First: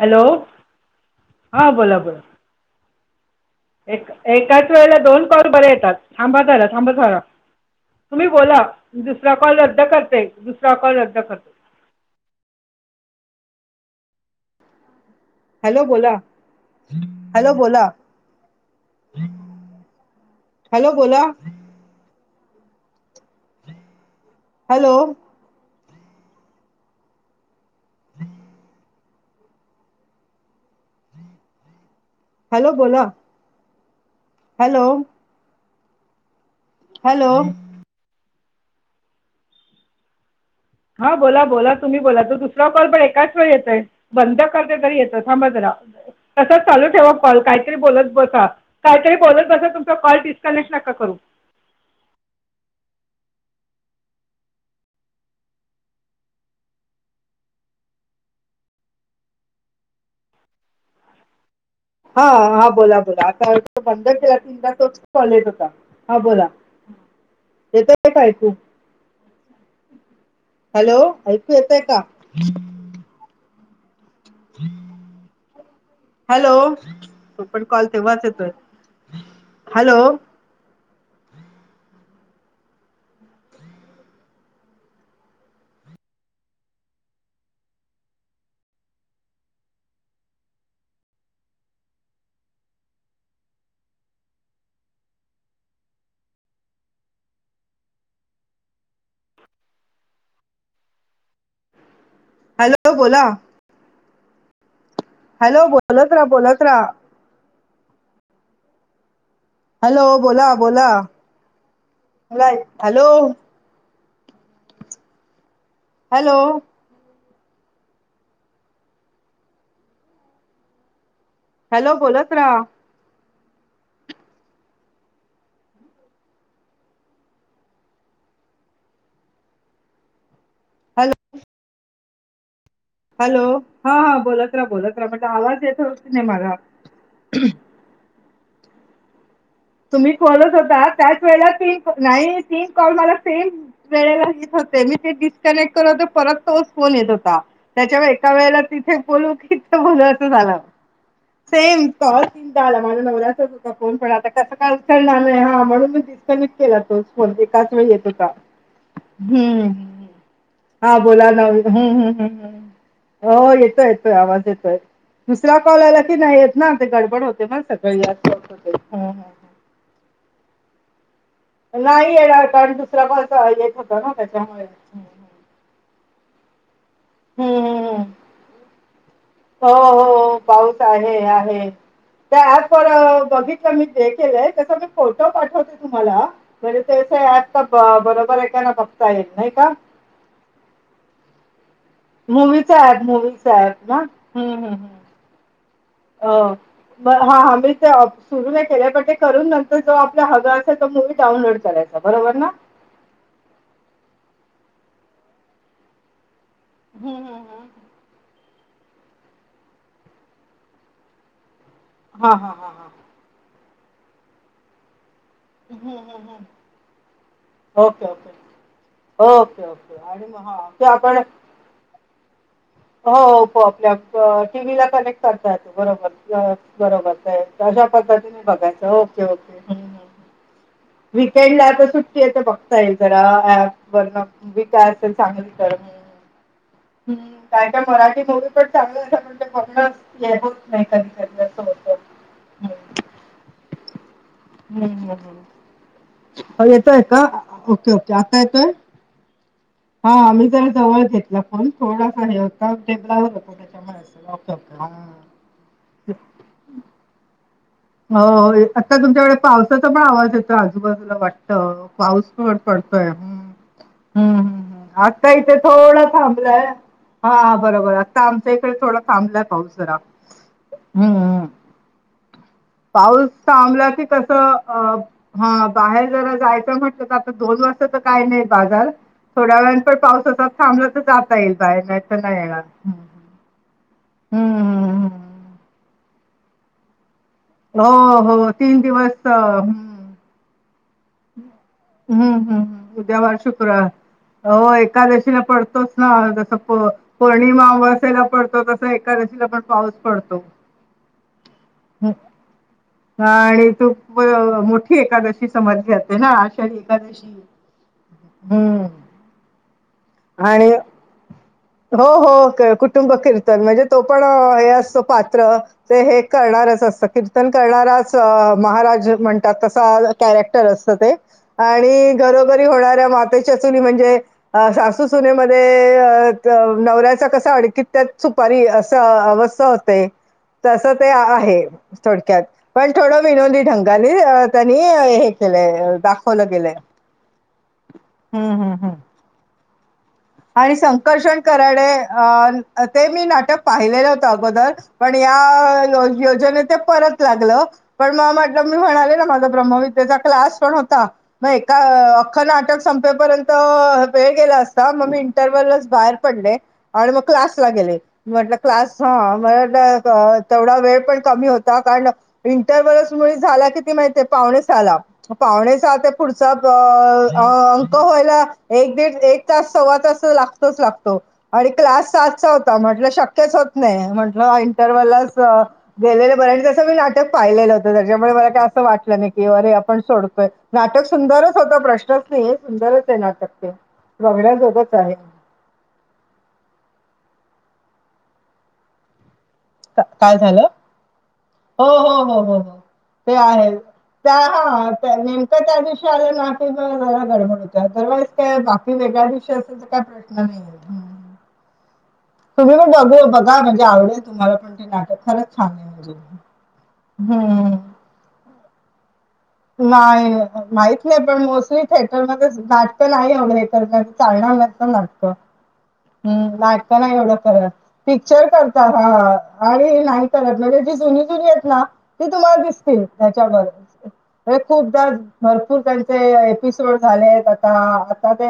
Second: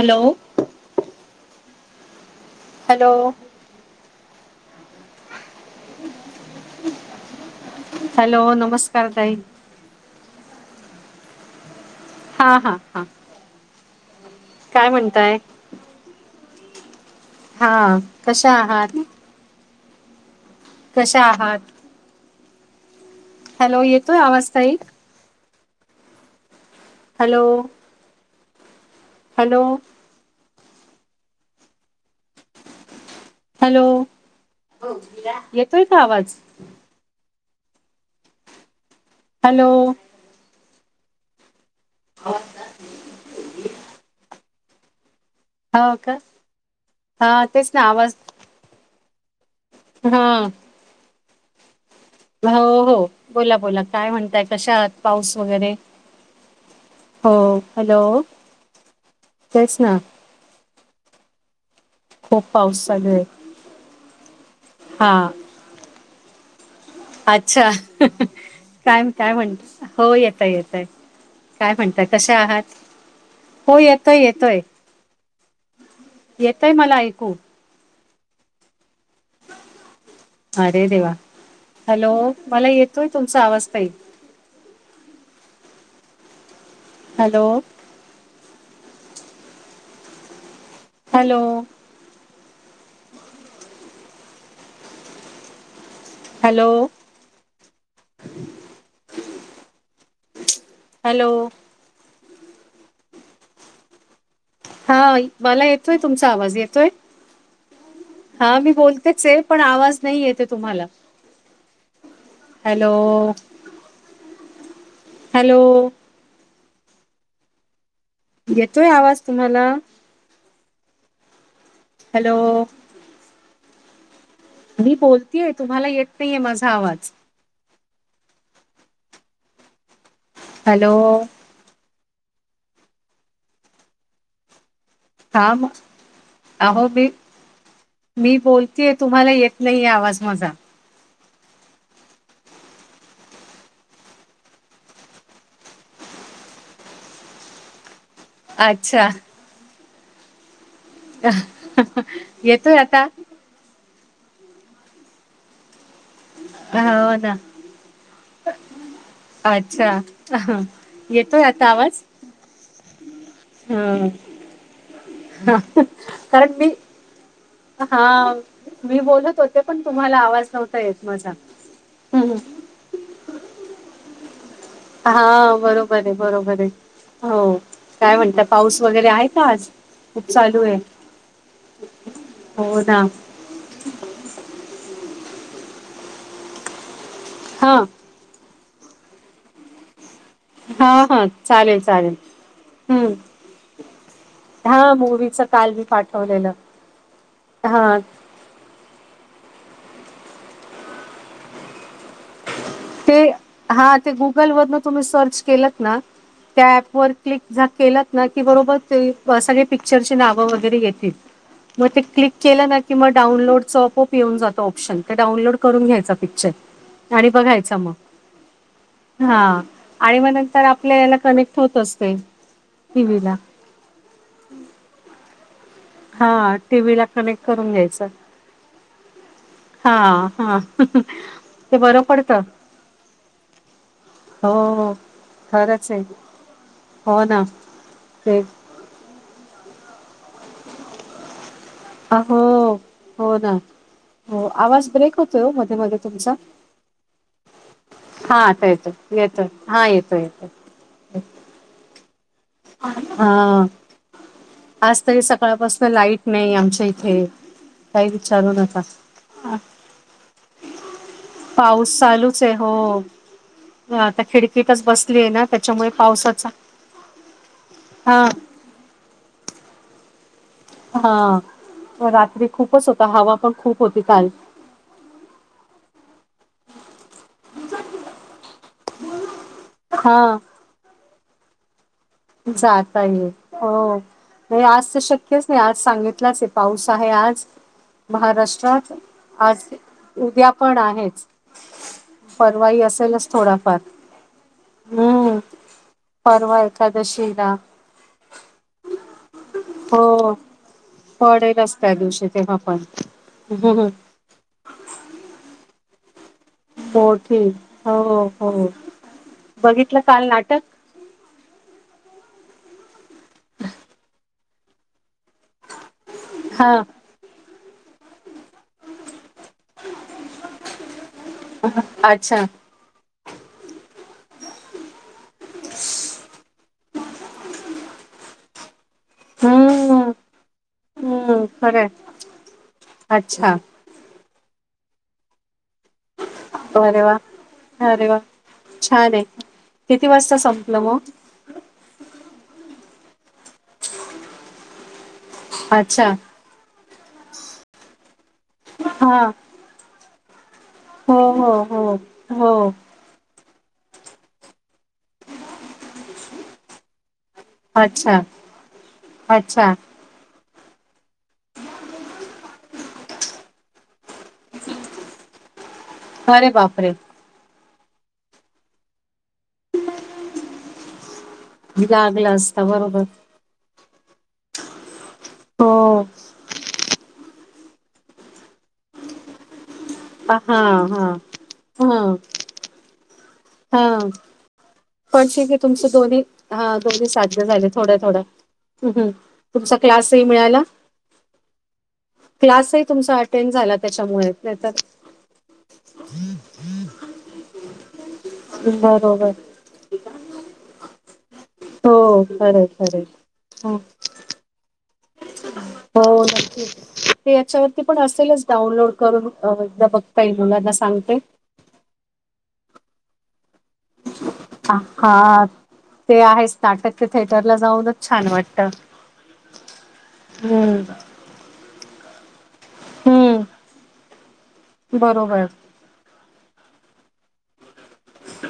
Hello हा बोला बोला. हॅलो. एक एकाच वेळेला दोन पावडरेत. थांबा जरा. थांबा जरा. तुम्ही हॅलो बोला. नमस्कार दुसरा ताई कॉल रद्द करते. -रा कॉल रद्द करते. हा हा हा काय म्हणताय? हॅलो बोला. हॅलो हा बोला कशा आहात? हॅलो बोला. कशा आहात हॅलो येतोय आवाज? ताई हॅलो. हॅलो. [inaudible] हॅलो. हॅलो बोला. हॅलो. हॅलो येतोय का आवाज. हॅलो. हॅलो. हा बोला बोला तुम्ही बोला तो दुसरा कॉल पण एकाच वेळी येतय बंद करते तरी येतच. थांबा जरा हो का तसाच चालू ठेवा कॉल हा तेच काहीतरी ना बोलत आवाज बसा काहीतरी बोलत बसा तुम कॉल हा डिस्कनेक्ट नका करू. हो हो बोला बोला काय म्हणताय कशात पाऊस वगैरे. हो हॅलो तेच ना. हा खूप हा पाऊस बोला चालू आहे बोला आता तो बंद केला तीनदा तोच हा कॉल येत होता. हा बोला. अच्छा येतोय का ऐकू काय काय म्हणत. हो येतय येतय. हॅलो ऐकू काय येतय का म्हणता? कशा आहात? हो येतोय येतोय. हॅलो. येतोय मला ऐकू तो पण कॉल तेव्हाचयतोय. हॅलो. अरे देवा हॅलो मला येतोय तुमचा आवाज ताई. Hello. Hello. Hello. Hello. Hello बोला. हा मला हॅलो येतोय बोलत राहा तुमचा आवाज बोलत राहा येतोय हा मी बोलतेचेय. पण आवाज हॅलो नाही येते तुम्हाला. मुल आयत. हॅलो. हॅलो. हॅलो. येतोय आवाज तुम्हाला? हॅलो बोलत रहा. मी बोलतेय तुम्हाला येत नाहीये माझा आवाज. हॅलो. हॅलो हा हा बोलत राहा बोलत राहा बट हा आवाज म येतोय की नाही माझा. अहो मी मी बोलतेय तुम्हाला एक तुम्ही बोलत होता त्याच वेळेला तीन नाही तीन कॉल मला सेम - - वेळेला [unintelligible] होते मी ते डिस्कनेक्ट करत होते परत तोच फोन येत होता. त्याच्यावर एका वेळेला तिथे अच्छा बोलू की इथ बोलू असं झालं. सेम कॉल तीनदा येतोय आला आता माझ्या नवऱ्याचाच होता. तिचा फोन पण आता कस काय उचलणार आहे हा म्हणून मी ती असाही मीच केला तोच हो फोन ना एकाच वेळी येत होता हूं! [unintelligible] हा बोला ना येतोय आता हूं हूं आवाज हूं हूं हो येतो हं. येतोय आवाज येतोय. दुसरा कॉल आला की नाहीे कारण येत मी ना, ते गडबड होते स हा मी बोलत होते, पण तुम्हाला आवाज नव्हता येत माझा. नाही हं. येणार कारण दुसरा कॉल चा येत होता ना त्याच्यामुळे. हा बरोबर, हे बरोबर हे, हो हम्म काय म्हणता पाऊस वगैरे आहे? का आज हो खूप हो चालू पाऊस आहे, आहे त्या ऍप हो वर ना बघित पण मी ते केलंय त्याचा मी फोटो पाठवते तुम्हाला म्हणजे ते [unintelligible] त हा प बरोबर आहे का ना बघता येईल नाही का. हा हा चालेल, चालेल. मूवीचा ऍप, हं. मूवीचा ऍप ना हूं हूं हा मूवीचं काल मी पाठवलेलं अ. बरं हा हा मीशो आप. सुरू नाही केल पण ते करून नंतर जो आपला हवा असेल तो मुव्ही डाउनलोड करायचा बरोबर ना. ते हा ते गुगल वरन तुम्ही सर्च केलत ना त्या ऍप वर हम्म हम्म क्लिक झा हम्म. केलंत. ना की बरोबर ते सगळे पिक्चरची नाव वगैरे येतील मग ते क्लिक हां हां केलं हां ना हां. किं मं डाऊनलोड चं आपोप येऊन जातं ऑप्शन ते डाऊनलोड करून हम्म हम्म घ्यायचा हम्म. पिक्चर आणि बघाय चा ओके ओके. मग हा ओके, ओके आणि म मग नंतर हां, ते आपल्या याला आपण हो, कनेक्ट होतं असंते. हो ओपो आपल्या टीव्हीला कनेक्ट करतात बरोबर, हा टीव्हीला बरोबर कनेक्ट करून तश्या घ्यायचं. पद्धतीन बघायचं ओके-ओके. हा हा वीकेंड ला ते आता बरं सुट्टी ये त पडतं बघता येईल जरा ऍप. बर न बी काय हो. असेल चांगली कर खरंच म्हणून. आहे हो ना. त्याच्यावर मराठी ते मूवी पण चांगलं अश्या म्हणजे बघणच येत होत नाही कधी कधी असं. होतं. अ हो हं, हो ना हो आवाज ब्रेक होतोय ओ मध्ये मध्ये तुमचा. हो येतोय का ओके-ओके आता येतोय. येतोय हा येतोय मी येतो. जरा जवळ घेतला फोन थोडासा हे होता टेबलावर होता हा त्याच्यामुळे. [inaudible] आज तरी सकाळपासन लाईट नाही आमच्या इथे. काही हो विचारू होय नका आता तुमच्याकडे पावसाचा पण आवाज येतोय आजूबाजूला वाटत पाऊस चालूच आहे पड हो. पडतोय हूं! आता हूं खिडकीतच हूं बसलीय आता ना इथे त्याच्यामुळे थोडा पावसाचा थांबलाय हा बरोबर हा आता आमचं ये थे थोडा थांबलाय पाऊस जरा. हा हम्म. हम्म. व रात्री खूपच होता पाऊस हवा पण खूप थांबला होती की काल कसं अ हं बाहेर जरा जायचं म्हटलं त आता दोन वाजता त काय नही बाजार. थोड्या वेळान पण पाऊस हा असा थांबला त जाता येईल बाहेर नाही तर नाही येणार. जाता हम्म. येईल हो हम्म नही आज त हम्म शक्यच नही हम्म आज सांगितलाच हे पाऊस आहे आज हो हो तीन महाराष्ट्रात दिवस अ, आज उद्या पण आहेच. हूं हूं परवाही उद्या असेलच वार थोडाफार शुक्रवार. हो हम्म. एकादशीला पडतोच ना जस परवा पो एकादशीला पौर्णिमा आमवस्या ला पडतो तसा तो एकादशीला पण पाऊस हो. पडतो. पडेलच त्या हम्म. दिवशी तेव्हा पण म मोठी एकादशी समजली जाते ना? आषाढी एकादशी मोठी हो हो हम्म बघितलं काल नाटक? आणि हो हो क कुटुंब कीर्तन म्हणजे तो पण हे असतो पात्र ते हे हा कळणारच अस कीर्तन करणारच महाराज म्हण तस कॅरेक्टर असत ते आणि अच्छा. घरोघरी होणाऱ्या माती च्या चुली म्हणजे आ सासू - - सासू सुनेमध्ये अ ते नवऱ्याच्या कशा आडकीत्यात सुपारी अस च अवस्था असते हम्म. तस ते हम्म आहे खरंय थोडक्यात पण थोड अच्छा विनोदी ढंग गानी त्यांनी हे केलय दा फॉलो केलय. अरे वा अरे वा. हम्म हम्म हम्म. छान आहे किती वाजता आणि संपलं मग? संकर्षण कराडे अ ते मी नाटक पाहिलेलं होतं अगोदर. पण या अच्छा योज - योजनेच परत लागलं पण म म्हटलं मी म्हणाले हा ना माझ - - प्रमवतेचा क्लास पण होता हो हो मे एका हो अख्ख हो नाटक संपेपर्यंत त वेळ गेला असता मग मी इंटरवललाच बाहेर पडले आणि मग क्लासला गेले अच्छा म्हटलं क्लास ह म्ह अच्छा वाटलं अ तेवढा वेळ पण कमी होता कारण इंटरव्हलच मुळी झाला किती माहित आहे पाहुणे सहाला पाहुणे सहा ते अरे पुढचा च बापरे अ अ अंक व्हायला एक दीड एक तास सव्वा तास लागतोच लागतो आणि क्लास लागलं आजचा असता होता बरोबर म्हंटल शक्य - - शक्यच होत नाही. म्हंटलं इंटरवलाच हो गेलेलं बरं आणि तसं मी नाटक पाहिलेलं होतं त्याच्यामुळे मला काय असं वाटलं नाही? की अरे आपण हा सोडतोय. हा नाटक हा सुंदरच होत प्रश्नच नाही. सुंदरच आहे नाटक? ते हा. [unintelligible] पण शकी तुमचं दोन्ही हा दोन्ही साध्य झाले थोड थोड हम्म. तुमचा क्लासही काय मिळाला. झालं हो हो हो हो हो क्लासही तुमचा ते अटेंड आहे झाला त्याच्यामुळे त्या नाही हा तर त्यांनी ते त्या दिवशी आले ना ते जरा गडबड होत्या त्यावेळेस बाकी वेगळ्या बरोबर डिशेस. तेचा काय प्रश्न नाही आहे. हम्म. हो. खरं तुम्ही पण खरं बघू बघा हो म्हणजे आवडेल तुम्हाला पण ते नाटक. खरंच छान आहे म्हणजे हो नक्कीच ते हम्म. याच्यावरती पण असेलच? डाउनलोड करून एकदा बघता येईल मुलांना सांगते? कोण मोसे? थएटर मध्ये नाटकं नाही वैगेरे तर चालणार हा नाही नाटकं? हा, ते हम्म आहेच नाटक ते नाही एवढं थिएटरला करत जाऊनच छान पिक्चर वाटतं करतात हा आणि नाही करत म्हणजे हम्म जी जु जुनी आहेत ना ती तुम्हाला दिसतील त्याच्याबर हम्म हे खूपदा बरोबर भरपूर जण ते एपिसोड झालेत आता आता ते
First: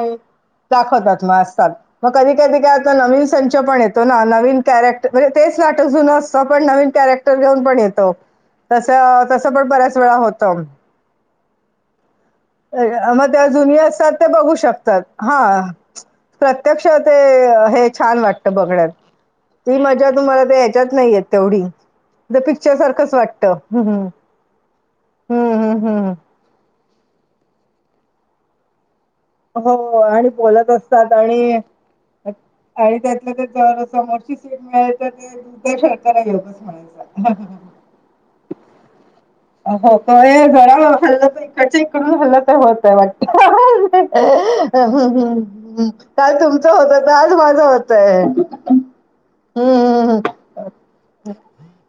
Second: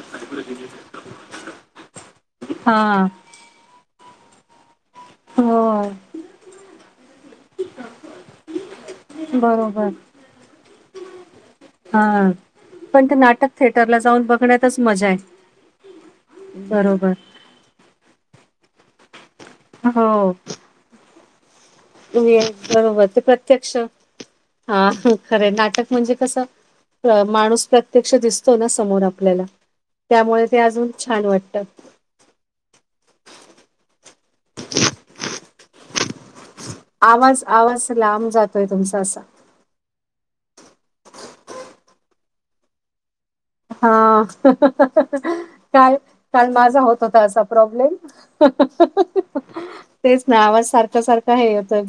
दाखवतात म असतात. मग कधी कधी काय आता हा नवीन संच पण येतो ना नवीन कॅरेक् म्हणजे तेच नाटक होय, जुन असतं पण नवीन कॅरेक्टर घेऊन पण येतो. तस तस पण बरोबर. बऱ्याच वेळा होतं. हा. मग ते अ जुनी असतात ते बघू बघण्यातच शकतात. मजा आहे. हा. प्रत्यक्ष बरोबर. ते हे. छान वाटत बघण्यात, ती हो. मजा तुम्हाला ते याच्यात नाही तेवढी. तुमी ये ते पिक्चर बरोबर सारखंच ते वाटतं प्रत्यक्ष, हम्म हा खरे हम्म नाटक. म्हणजे हम्म कस अ माणूस प्रत्यक्ष दिसतो ना समोर आप हो आणि बोलत असतात ही. वाटतं. आणि त्यातल्या त्यात जर समोरची सीट मिळालीं तर ते उद्या [unintelligible] शरकारला घेऊच म्हणा आवाज, आवाज लांब जातोय तुमचा असा. हो का ये जरा हल्लं तर इकडच्या इकडून हल्लं तर होत वाटत. हा काल, काल तुमचं माझा होत तर होता आज असा माझं प्रॉब्लेम. होतय हम्म तेच ना आवाज सारख, सारखा हे येतोय.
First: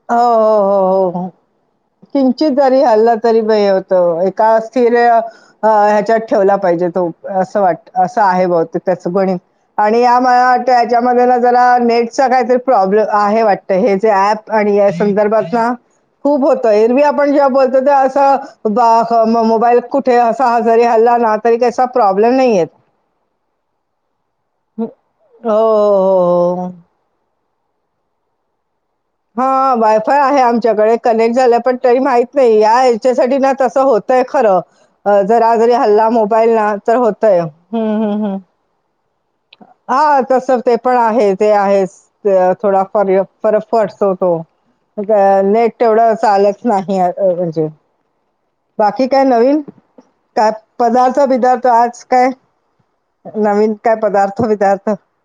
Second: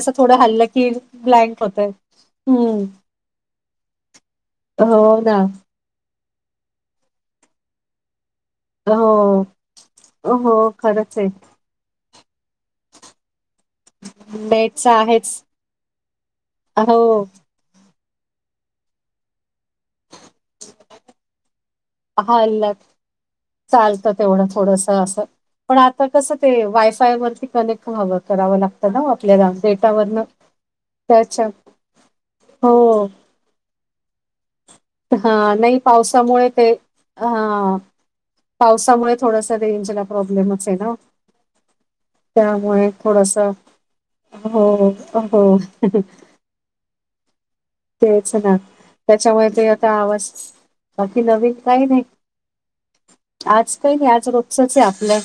हो हो हो हो हो. किंचित जरी हम्म हल्ला तरी बय होत एका स्थिर हो अ ना ह्याच्यात. ठेवला पाहिजे तो असं वाट असं आहे बहूतेक त्याच गणी हो आणि या मला हो वाटतं खरंच याच्यामध्ये आहे ना जरा नेटचा काहीतरी प्रॉब्लेम आहे वाटतं हे जे ऍप आणि नेटच या आहेच संदर्भाचा खूप होत हो एरवी आपण जेव्हा बोलतो ते असं बा असा म मोबाईल कुठे असा ह जरी हल्ला ना तरी त्याचा प्रॉब्लेम नहीे येत. हल्ला चालतं तेवढं हो, थोडस असं, हो, पण आता कसं हो, ते हो. वाईफ [unintelligible] कनेक्ट व्हाव कराव लाग हा वायफाय आहे आमच्याकडे कनेक्ट त्याच्या झाला पण तरी माहित नाही या हो याच्यासाठी ना तसं होत ते खर अ हा जरा जरी नाही हल्ला पावसामुळे मोबाईल ते ना तर होतय हा हूं हूं! पावसामुळे. थोडस रेंजला हा तस प्रॉब्लेमच ते ना पण आहे ते आहेच, थोडा त्यामुळे फा थोडस फरक पडतो. हो नेट मग हो नेट तेवढं चालत नाही म्हणजे. तेच ना बाकी काय त्याच्यामुळे नवीन? ते आता आवाज काय बाकी नवीन पदार्थ-बिदार्थ काही आज नाही. काय [inaudible] नवीन आज काय काही नाही आज पदार्थ रोजचच आहे बिदार्थ आपलं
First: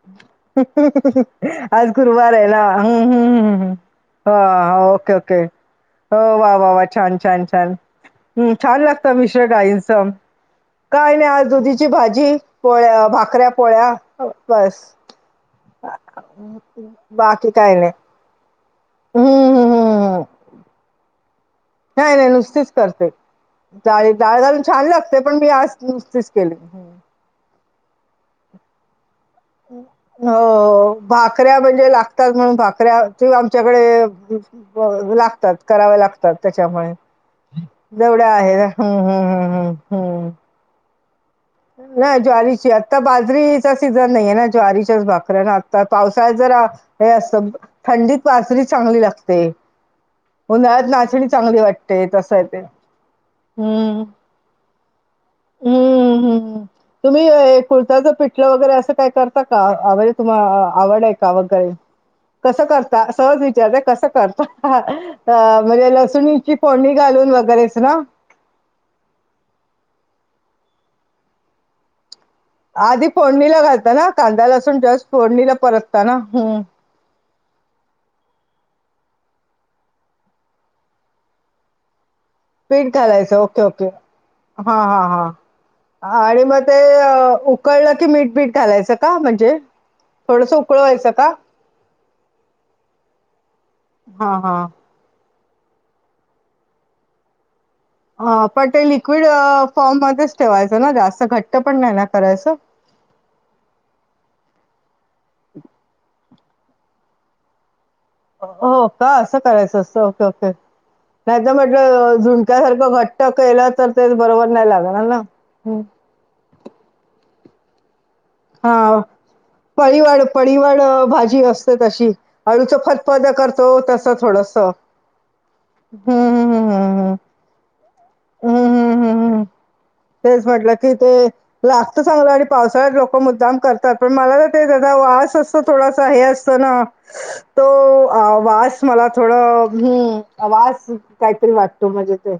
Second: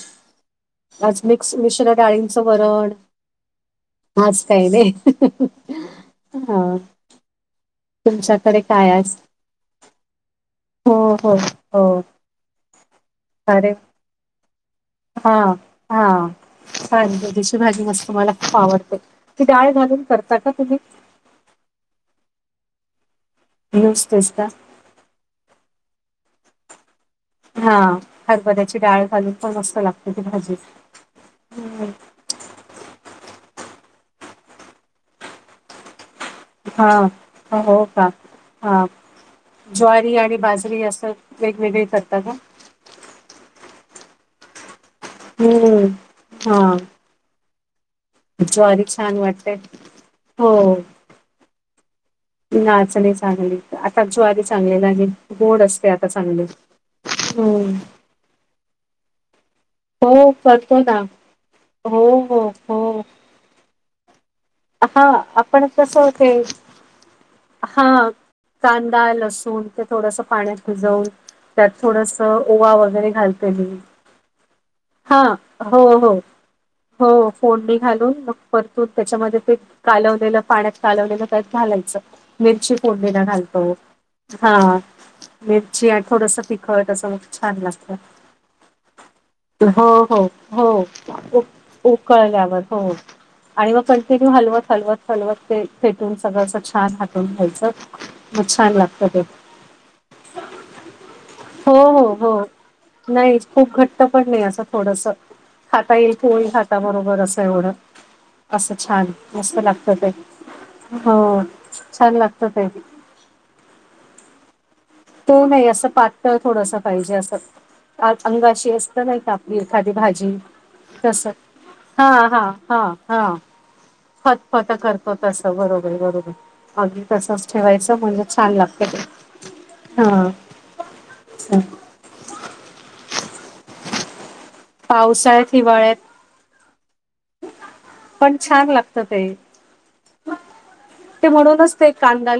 आज मिक्स आज मिश्र सुरुवार डाळींचं आहे ना वरण हूं हूं हूं हूं! आज काही हा ओके, ओके नाही हो वा वा हा वा, छान छान छान. हूं तुमच्याकडे छान काय लागत आज मिश्र डाळीनच, हो काय नाही हो आज दुधीची हो भाजी पोळ्या भाकऱ्या अरे पोळ्या बस. हा, हा सार बाकी त्याची काय भाजी नाही मस्त मला खूप आवड हं, ती हं, डाळ घालून करता का तुम्ही? नाही-नाही नुसतीच करते डाळी नुसतेच डाळ का घालून छान लागते पण मी आज नुसतीच केली. हा हरबऱ्याची डाळ घालून. पण मस्त लागते ती भाजी हो भाकऱ्या हम्म. म्हणजे लागतात म्हणून भाकऱ्या ची आमच्याकडे. लागतात कराव्या लागतात. त्याच्यामुळे हा हो का जेवढ्या आहे ना हा हूं हूं हूं हूं ज्वारी हूं! आणि बाजरी असं वेगवेग नाही ज्वारी च आत आता बाजरीचा सीझन नाहीे ये ना ज्वारीच्याच भाकऱ्या न आता हम्म पावसाळ्यात जरा. हा हे असं थंडीत. बाजरी ज्वारी चांगली छान लागते वाटतय. हो हो उन्हाळ्यात नाचणी चांगली वाटते तसं आहे ते नाचणी चांगली, हम्म आता ज्वारी चांगले लागेल. गोड असते आता हम्म चांगली. हम्म तुम्ही ये हम्म. कुळदाच पिठलं वगैरे असं काय कर हो करतो ना [unintelligible] हो हो कसं हो करता? सहज विचारले. कसं करता? हा आपण म्हणजे कसं होते लसुणीची फोडणी घालून वगैरेच ना हा कांदा लसून ते थोडस पाण्यात भिजवून त्यात थोडस ओवा आधी वगैरे घालते फोडणीला मी घालता ना कांदा लसूण जस्ट हा फोडणीला हो परतता हो ना हम्म हो फोडणी घालून मग परतून त्याच्यामध्ये ते कालवलेलं पाण्यात कालवलेलं त्यात घालायचं मिरची पीठ फोडणीला घालायचं ओके घालतो. ओके हा मिरची आ थोडस आणि मग ते तिखट तसं मग अ, छान लागत. उकळलं की मीठ बीठ घालायचं का म्हणजे? हो हो थोडस हो उकळवायचं का उक उकळल्यावर हो. आणि मग कंटिन्यू हा हा हलवत हलवत हलवत ते फेटून सगळं अस छान हाटुन घ्यायचं. हा मग पण छान ते लागतं लिक्विड फॉर्म मध्येच ठेवायचं. ना जास्त घट्ट हो, पण नाही ना हो, हो. करायचं. नाही खूप घट्ट पण नाही असं थोडस खाता येईल. पोळी हाता बरोबर असं एवढं हो असं छान का असं मस्त करायचं लागतं असतं ते ओके ओके हो नाहीतर छान म्हटलं लागतं ते झुणक्यासारखं घट ट केला तर तेच बरोबर नाही लागणार ना तो नाही हं. असं पातळ थोडस पाहिजे असं अंथगाशी हा असते नाही का आपली एखादी पळीवाड भाजी पळीवाड अ, तस भाजी असते हा तशी हा अळूचं हा फतफद हा करतो तसं फत थोडस फत करतो तस बरोबर बरोबर हम्म हम्म अगदी हम्म तस ठेवायचं म्हणजे छान हम्म लागत ते हम्म हम्म हम्म हम्म हा तेच म्हटलं कि ते लागत चांगलं आणि पावसाळ्यात लोक मुद्दाम कर तात पण मला तर ते तेजा वास पावसाळ्यात असतो हिवाळ्यात थोडासा हे असतो ना तो आ पण छान वास लागतं मला ते थोडं हम्म वास ते काहीतरी म्हणूनच वाटतो म्हणजे ते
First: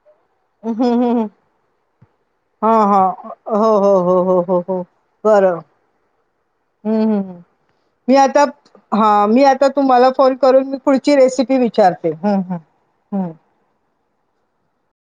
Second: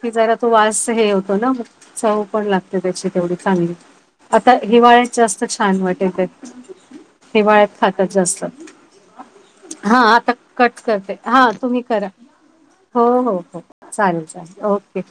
ती जरात तो वास हम्म हे हम्म हम्म. होतो ना म चव पण हा लागते. हा त्याची तेवढी चांगली. हो हो हो हो आता हो हो हिवाळ्यात जास्त बरं छान वाटेल तर हम्म हम्म हम् मी आताप हा मी आता हा तुम्हाला आता फोन करून मी कट पुढची करते हा रेसिपी तुम्ही करा विचारते. हम हम. हो हो हो चालेल चालेल ओके.